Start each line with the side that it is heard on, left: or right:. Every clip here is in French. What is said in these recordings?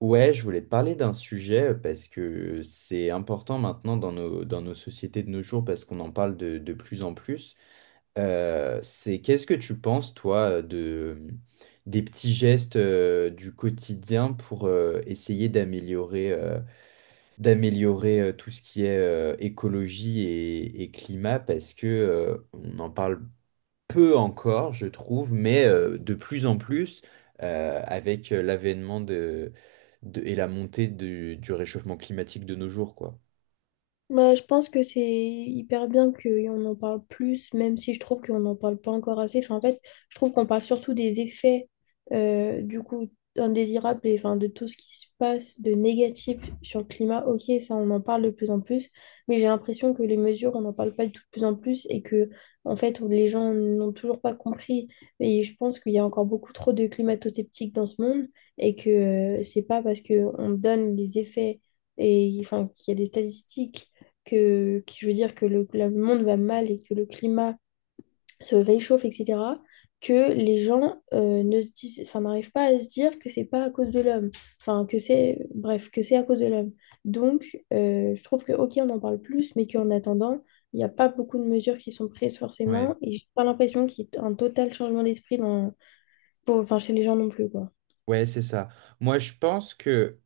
right: Ouais, je voulais te parler d'un sujet parce que c'est important maintenant dans dans nos sociétés de nos jours parce qu'on en parle de plus en plus. C'est qu'est-ce que tu penses, toi, de des petits gestes du quotidien pour essayer d'améliorer tout ce qui est écologie et climat parce que on en parle peu encore, je trouve, mais de plus en plus, avec l'avènement et la montée du réchauffement climatique de nos jours, quoi.
left: Bah, je pense que c'est hyper bien qu'on en parle plus, même si je trouve qu'on n'en parle pas encore assez. Enfin, en fait, je trouve qu'on parle surtout des effets du coup indésirables et enfin, de tout ce qui se passe de négatif sur le climat. Ok, ça, on en parle de plus en plus, mais j'ai l'impression que les mesures, on n'en parle pas de tout de plus en plus et que, en fait, les gens n'ont toujours pas compris. Et je pense qu'il y a encore beaucoup trop de climato-sceptiques dans ce monde et que c'est pas parce qu'on donne les effets et enfin, qu'il y a des statistiques que je veux dire que le monde va mal et que le climat se réchauffe, etc., que les gens ne se disent, enfin, n'arrivent pas à se dire que c'est pas à cause de l'homme, enfin, que c'est, bref, que c'est à cause de l'homme. Donc, je trouve que, ok, on en parle plus, mais qu'en attendant, il n'y a pas beaucoup de mesures qui sont prises
right: Ouais.
left: forcément, et j'ai pas l'impression qu'il y ait un total changement d'esprit dans, pour, enfin, chez les gens non plus, quoi.
right: Ouais, c'est ça. Moi, je pense que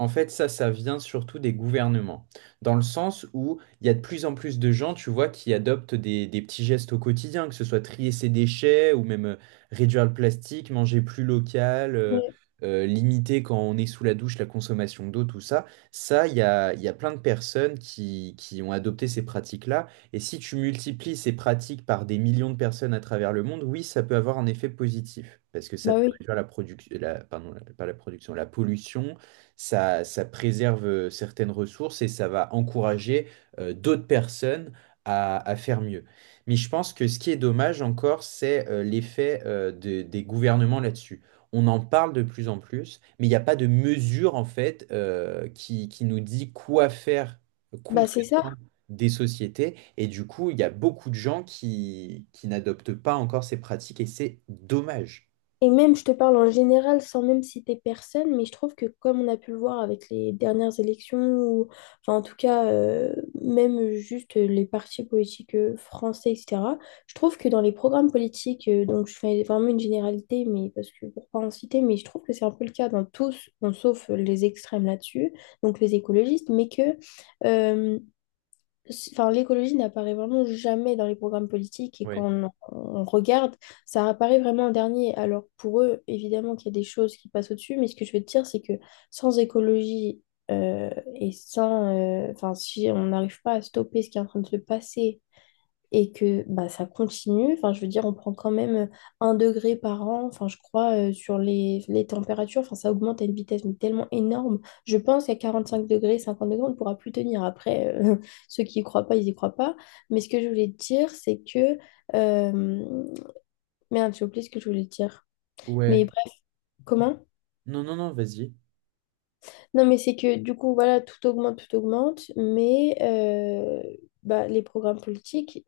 right: En fait, ça vient surtout des gouvernements, dans le sens où il y a de plus en plus de gens, tu vois, qui adoptent des petits gestes au quotidien, que ce soit trier ses déchets ou même réduire le plastique, manger plus local,
left: Oui.
right: limiter quand on est sous la douche la consommation d'eau, tout ça. Ça, il y a plein de personnes qui ont adopté ces pratiques-là. Et si tu multiplies ces pratiques par des millions de personnes à travers le monde, oui, ça peut avoir un effet positif, parce que ça
left: Bah
right: peut
left: oui,
right: réduire la production, la, pardon, la- pas la production, la pollution, ça préserve certaines ressources et ça va encourager d'autres personnes à faire mieux. Mais je pense que ce qui est dommage encore, c'est des gouvernements là-dessus. On en parle de plus en plus, mais il n'y a pas de mesure en fait qui nous dit quoi faire
left: bah c'est ça.
right: concrètement des sociétés. Et du coup, il y a beaucoup de gens qui n'adoptent pas encore ces pratiques et c'est dommage.
left: Et même, je te parle en général sans même citer personne, mais je trouve que comme on a pu le voir avec les dernières élections, ou enfin en tout cas même juste les partis politiques français, etc., je trouve que dans les programmes politiques, donc je fais vraiment une généralité, mais parce que pour pas en citer, mais je trouve que c'est un peu le cas dans tous, bon, sauf les extrêmes là-dessus, donc les écologistes, mais que euh, c'est- Enfin, l'écologie n'apparaît vraiment jamais dans les programmes politiques et quand
right: Oui.
left: on regarde, ça apparaît vraiment en dernier. Alors pour eux, évidemment qu'il y a des choses qui passent au-dessus, mais ce que je veux te dire, c'est que sans écologie euh, et sans... Enfin, si on n'arrive pas à stopper ce qui est en train de se passer et que bah, ça continue. Enfin, je veux dire, on prend quand même un degré par an, enfin, je crois, sur les températures. Enfin, ça augmente à une vitesse mais tellement énorme. Je pense qu'à 45 degrés, 50 degrés, on ne pourra plus tenir. Après, ceux qui y croient pas, ils y croient pas. Mais ce que je voulais te dire, c'est que... euh, Merde, j'ai oublié ce que je voulais te dire.
right: Ouais.
left: Mais bref, comment?
right: Non, non, non, vas-y.
left: Non, mais c'est que du coup, voilà, tout augmente, mais bah, les programmes politiques,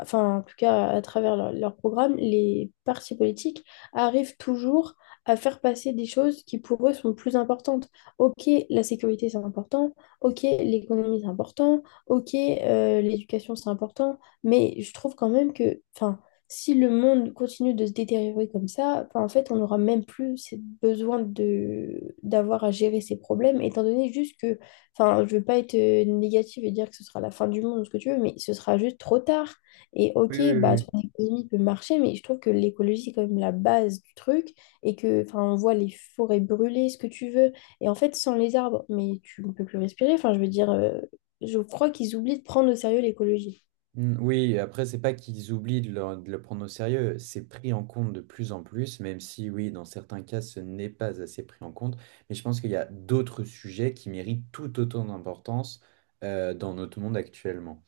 left: enfin, en tout cas, à travers leur- leurs programmes, les partis politiques arrivent toujours à faire passer des choses qui pour eux sont plus importantes. Ok, la sécurité, c'est important, ok, l'économie, c'est important, ok, l'éducation, c'est important, mais je trouve quand même que, enfin, si le monde continue de se détériorer comme ça, enfin, en fait, on n'aura même plus ce besoin de d'avoir à gérer ces problèmes, étant donné juste que, enfin, je veux pas être négative et dire que ce sera la fin du monde ou ce que tu veux, mais ce sera juste trop tard. Et
right: Oui,
left: ok,
right: oui,
left: bah,
right: oui.
left: ton économie peut marcher, mais je trouve que l'écologie, c'est quand même la base du truc, et que, enfin, on voit les forêts brûler, ce que tu veux, et en fait, sans les arbres, mais tu ne peux plus respirer, enfin, je veux dire, je crois qu'ils oublient de prendre au sérieux l'écologie.
right: Oui, après, c'est pas qu'ils oublient de le prendre au sérieux, c'est pris en compte de plus en plus, même si, oui, dans certains cas, ce n'est pas assez pris en compte. Mais je pense qu'il y a d'autres sujets qui méritent tout autant d'importance dans notre monde actuellement.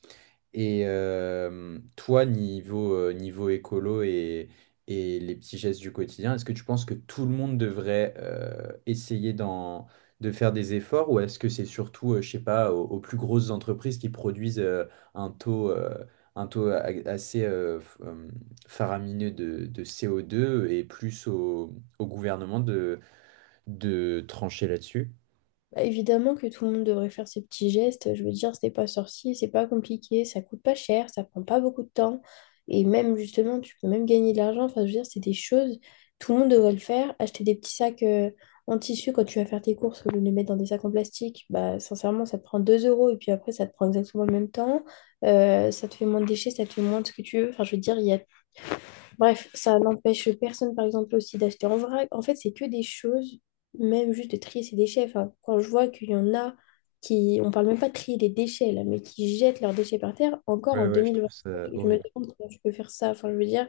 right: Et toi, niveau écolo et les petits gestes du quotidien, est-ce que tu penses que tout le monde devrait de faire des efforts ou est-ce que c'est surtout, je sais pas, aux plus grosses entreprises qui produisent un taux, euh, un taux a- assez f- faramineux de CO2 et plus au gouvernement de trancher là-dessus?
left: Bah, évidemment que tout le monde devrait faire ces petits gestes. Je veux dire, c'est pas sorcier, c'est pas compliqué, ça coûte pas cher, ça prend pas beaucoup de temps. Et même, justement, tu peux même gagner de l'argent. Enfin, je veux dire, c'est des choses, tout le monde devrait le faire. Acheter des petits sacs en tissu quand tu vas faire tes courses, au lieu de les mettre dans des sacs en plastique, bah, sincèrement, ça te prend 2 € et puis après, ça te prend exactement le même temps. Ça te fait moins de déchets, ça te fait moins de ce que tu veux. Enfin, je veux dire, il y a Bref, ça n'empêche personne, par exemple, aussi d'acheter en vrac. En fait, c'est que des choses, même juste de trier ses déchets. Enfin, quand je vois qu'il y en a qui, on parle même pas de trier des déchets, là, mais qui jettent leurs déchets par terre, encore
right: Ouais,
left: en
right: ouais, je trouve ça
left: 2025, je me
right: horrible.
left: demande comment je peux faire ça. Enfin, je veux dire,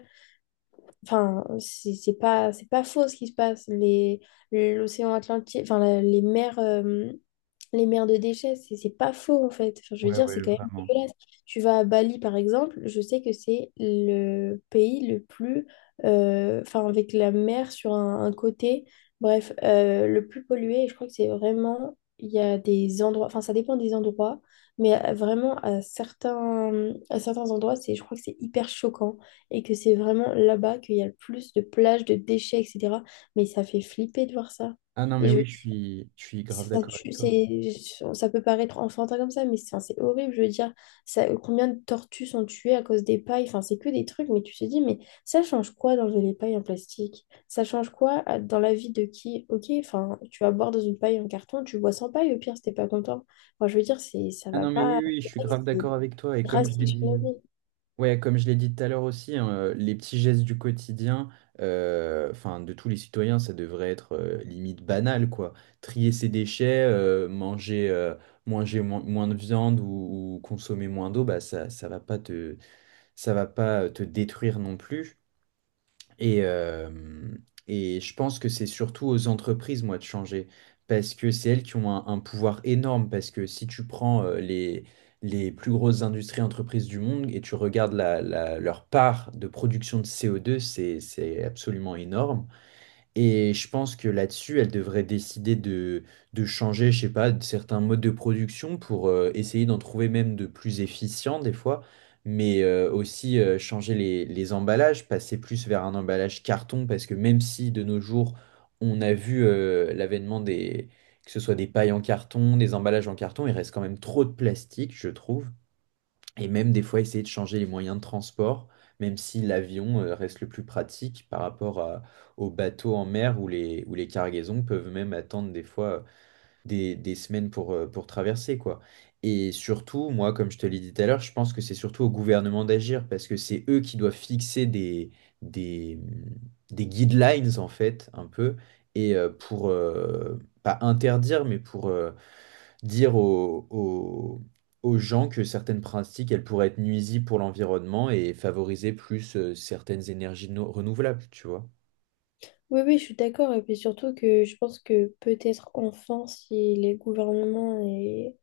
left: Enfin, c'est pas, c'est pas faux ce qui se passe. Les, l'océan Atlantique, enfin, la- les mers de déchets, c'est pas faux en fait. Enfin, je veux
right: Ouais,
left: dire, c'est
right: ouais,
left: quand même
right: vraiment.
left: dégueulasse. Tu vas à Bali par exemple, je sais que c'est le pays le plus, enfin, avec la mer sur un côté, bref, le plus pollué. Et je crois que c'est vraiment, il y a des endroits, enfin, ça dépend des endroits, mais vraiment à certains endroits, c'est, je crois que c'est hyper choquant et que c'est vraiment là-bas qu'il y a le plus de plages, de déchets, etc. Mais ça fait flipper de voir ça.
right: Ah non, mais
left: Et je
right: oui,
left: veux dire,
right: je suis grave
left: ça,
right: d'accord
left: tue-
right: avec toi.
left: c'est, ça peut paraître enfantin comme ça, mais c'est enfin, c'est horrible. Je veux dire, ça, combien de tortues sont tuées à cause des pailles? Enfin, c'est que des trucs, mais tu te dis, mais ça change quoi d'enlever les pailles en plastique? Ça change quoi à- dans la vie de qui? Ok, enfin, tu vas boire dans une paille en carton, tu bois sans paille, au pire, si t'es pas content. Moi, je veux dire, c'est, ça
right: Ah
left: va
right: non, mais
left: pas,
right: oui, oui, je suis grave
left: c'est
right: d'accord avec toi.
left: drastique sur la vie.
right: Comme je l'ai dit tout à l'heure aussi, hein, les petits gestes du quotidien, enfin, de tous les citoyens, ça devrait être limite banal, quoi. Trier ses déchets, manger moins de viande ou consommer moins d'eau, bah, ça va pas te détruire non plus. Et, euh, et je pense que c'est surtout aux entreprises, moi, de changer, parce que c'est elles qui ont un pouvoir énorme, parce que si tu prends les plus grosses industries entreprises du monde et tu regardes leur part de production de CO2, c'est absolument énorme. Et je pense que là-dessus, elle devrait décider de changer, je sais pas, de certains modes de production pour essayer d'en trouver même de plus efficients des fois, mais aussi changer les emballages, passer plus vers un emballage carton, parce que même si de nos jours, on a vu l'avènement que ce soit des pailles en carton, des emballages en carton, il reste quand même trop de plastique, je trouve. Et même des fois, essayer de changer les moyens de transport, même si l'avion reste le plus pratique par rapport aux bateaux en mer où où les cargaisons peuvent même attendre des fois des semaines pour traverser, quoi. Et surtout, moi, comme je te l'ai dit tout à l'heure, je pense que c'est surtout au gouvernement d'agir parce que c'est eux qui doivent fixer des, mm, des guidelines, en fait, un peu, et euh, pour, euh, pas interdire, mais pour... dire aux, aux- aux gens que certaines pratiques, elles pourraient être nuisibles pour l'environnement et favoriser plus certaines énergies no- renouvelables, tu vois.
left: Oui, oui, je suis d'accord. Et puis surtout que je pense que peut-être enfin, si les gouvernements et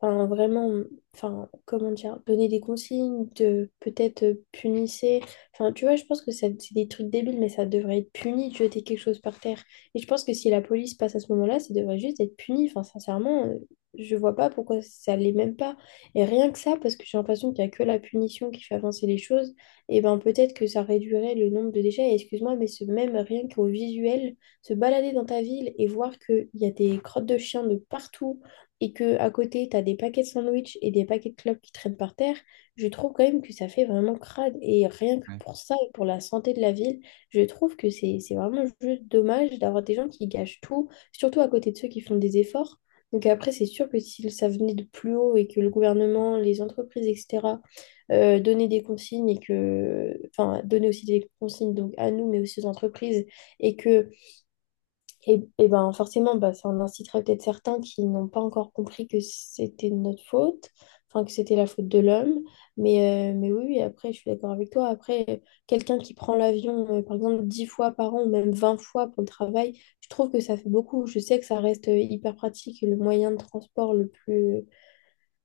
left: enfin, vraiment, enfin, comment dire, donner des consignes, de peut-être punissez. Enfin, tu vois, je pense que ça- c'est des trucs débiles, mais ça devrait être puni de jeter quelque chose par terre. Et je pense que si la police passe à ce moment-là, ça devrait juste être puni. Enfin, sincèrement, je vois pas pourquoi ça l'est même pas. Et rien que ça, parce que j'ai l'impression qu'il y a que la punition qui fait avancer les choses et ben peut-être que ça réduirait le nombre de déchets. Et excuse-moi, mais ce même rien qu'au visuel, se balader dans ta ville et voir qu'il y a des crottes de chiens de partout et que à côté, tu as des paquets de sandwich et des paquets de clopes qui traînent par terre, je trouve quand même que ça fait vraiment crade. Et rien que pour ça et pour la santé de la ville, je trouve que c'est vraiment juste dommage d'avoir des gens qui gâchent tout, surtout à côté de ceux qui font des efforts. Donc après, c'est sûr que si ça venait de plus haut et que le gouvernement, les entreprises, etc., donner des consignes et que, enfin, donner aussi des consignes donc à nous, mais aussi aux entreprises, et que, et ben forcément, bah, ça en incitera peut-être certains qui n'ont pas encore compris que c'était de notre faute, enfin que c'était la faute de l'homme. Mais oui, oui, après, je suis d'accord avec toi. Après, quelqu'un qui prend l'avion, par exemple, 10 fois par an ou même 20 fois pour le travail, je trouve que ça fait beaucoup. Je sais que ça reste hyper pratique, le moyen de transport le plus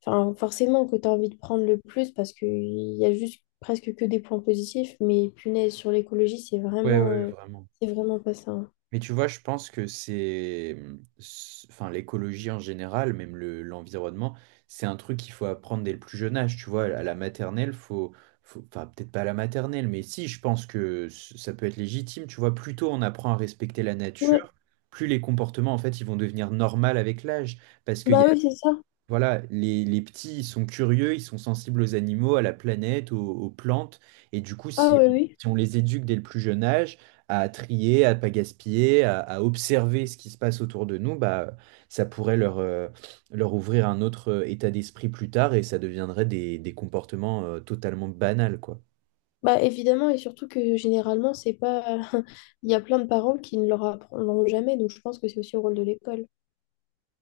left: Enfin, forcément que tu as envie de prendre le plus parce qu'il y a juste presque que des points positifs, mais punaise, sur l'écologie,
right: Ouais, ouais, vraiment.
left: c'est vraiment pas ça. Hein.
right: Mais tu vois, je pense que enfin, l'écologie en général, même l'environnement, c'est un truc qu'il faut apprendre dès le plus jeune âge. Tu vois, à la maternelle, faut, enfin, peut-être pas à la maternelle, mais si, je pense que ça peut être légitime. Tu vois, plus tôt on apprend à respecter la
left: Ouais,
right: nature, plus les comportements, en fait, ils vont devenir normaux avec l'âge. Parce qu'il y a
left: bah oui, c'est ça.
right: Voilà, les petits, ils sont curieux, ils sont sensibles aux animaux, à la planète, aux plantes. Et du coup,
left: Ah oui, oui.
right: si on les éduque dès le plus jeune âge à trier, à pas gaspiller, à observer ce qui se passe autour de nous, bah, ça pourrait leur ouvrir un autre état d'esprit plus tard et ça deviendrait des comportements totalement banals, quoi.
left: Bah évidemment, et surtout que généralement, c'est pas. Il y a plein de parents qui ne leur apprendront jamais, donc je pense que c'est aussi au rôle de l'école.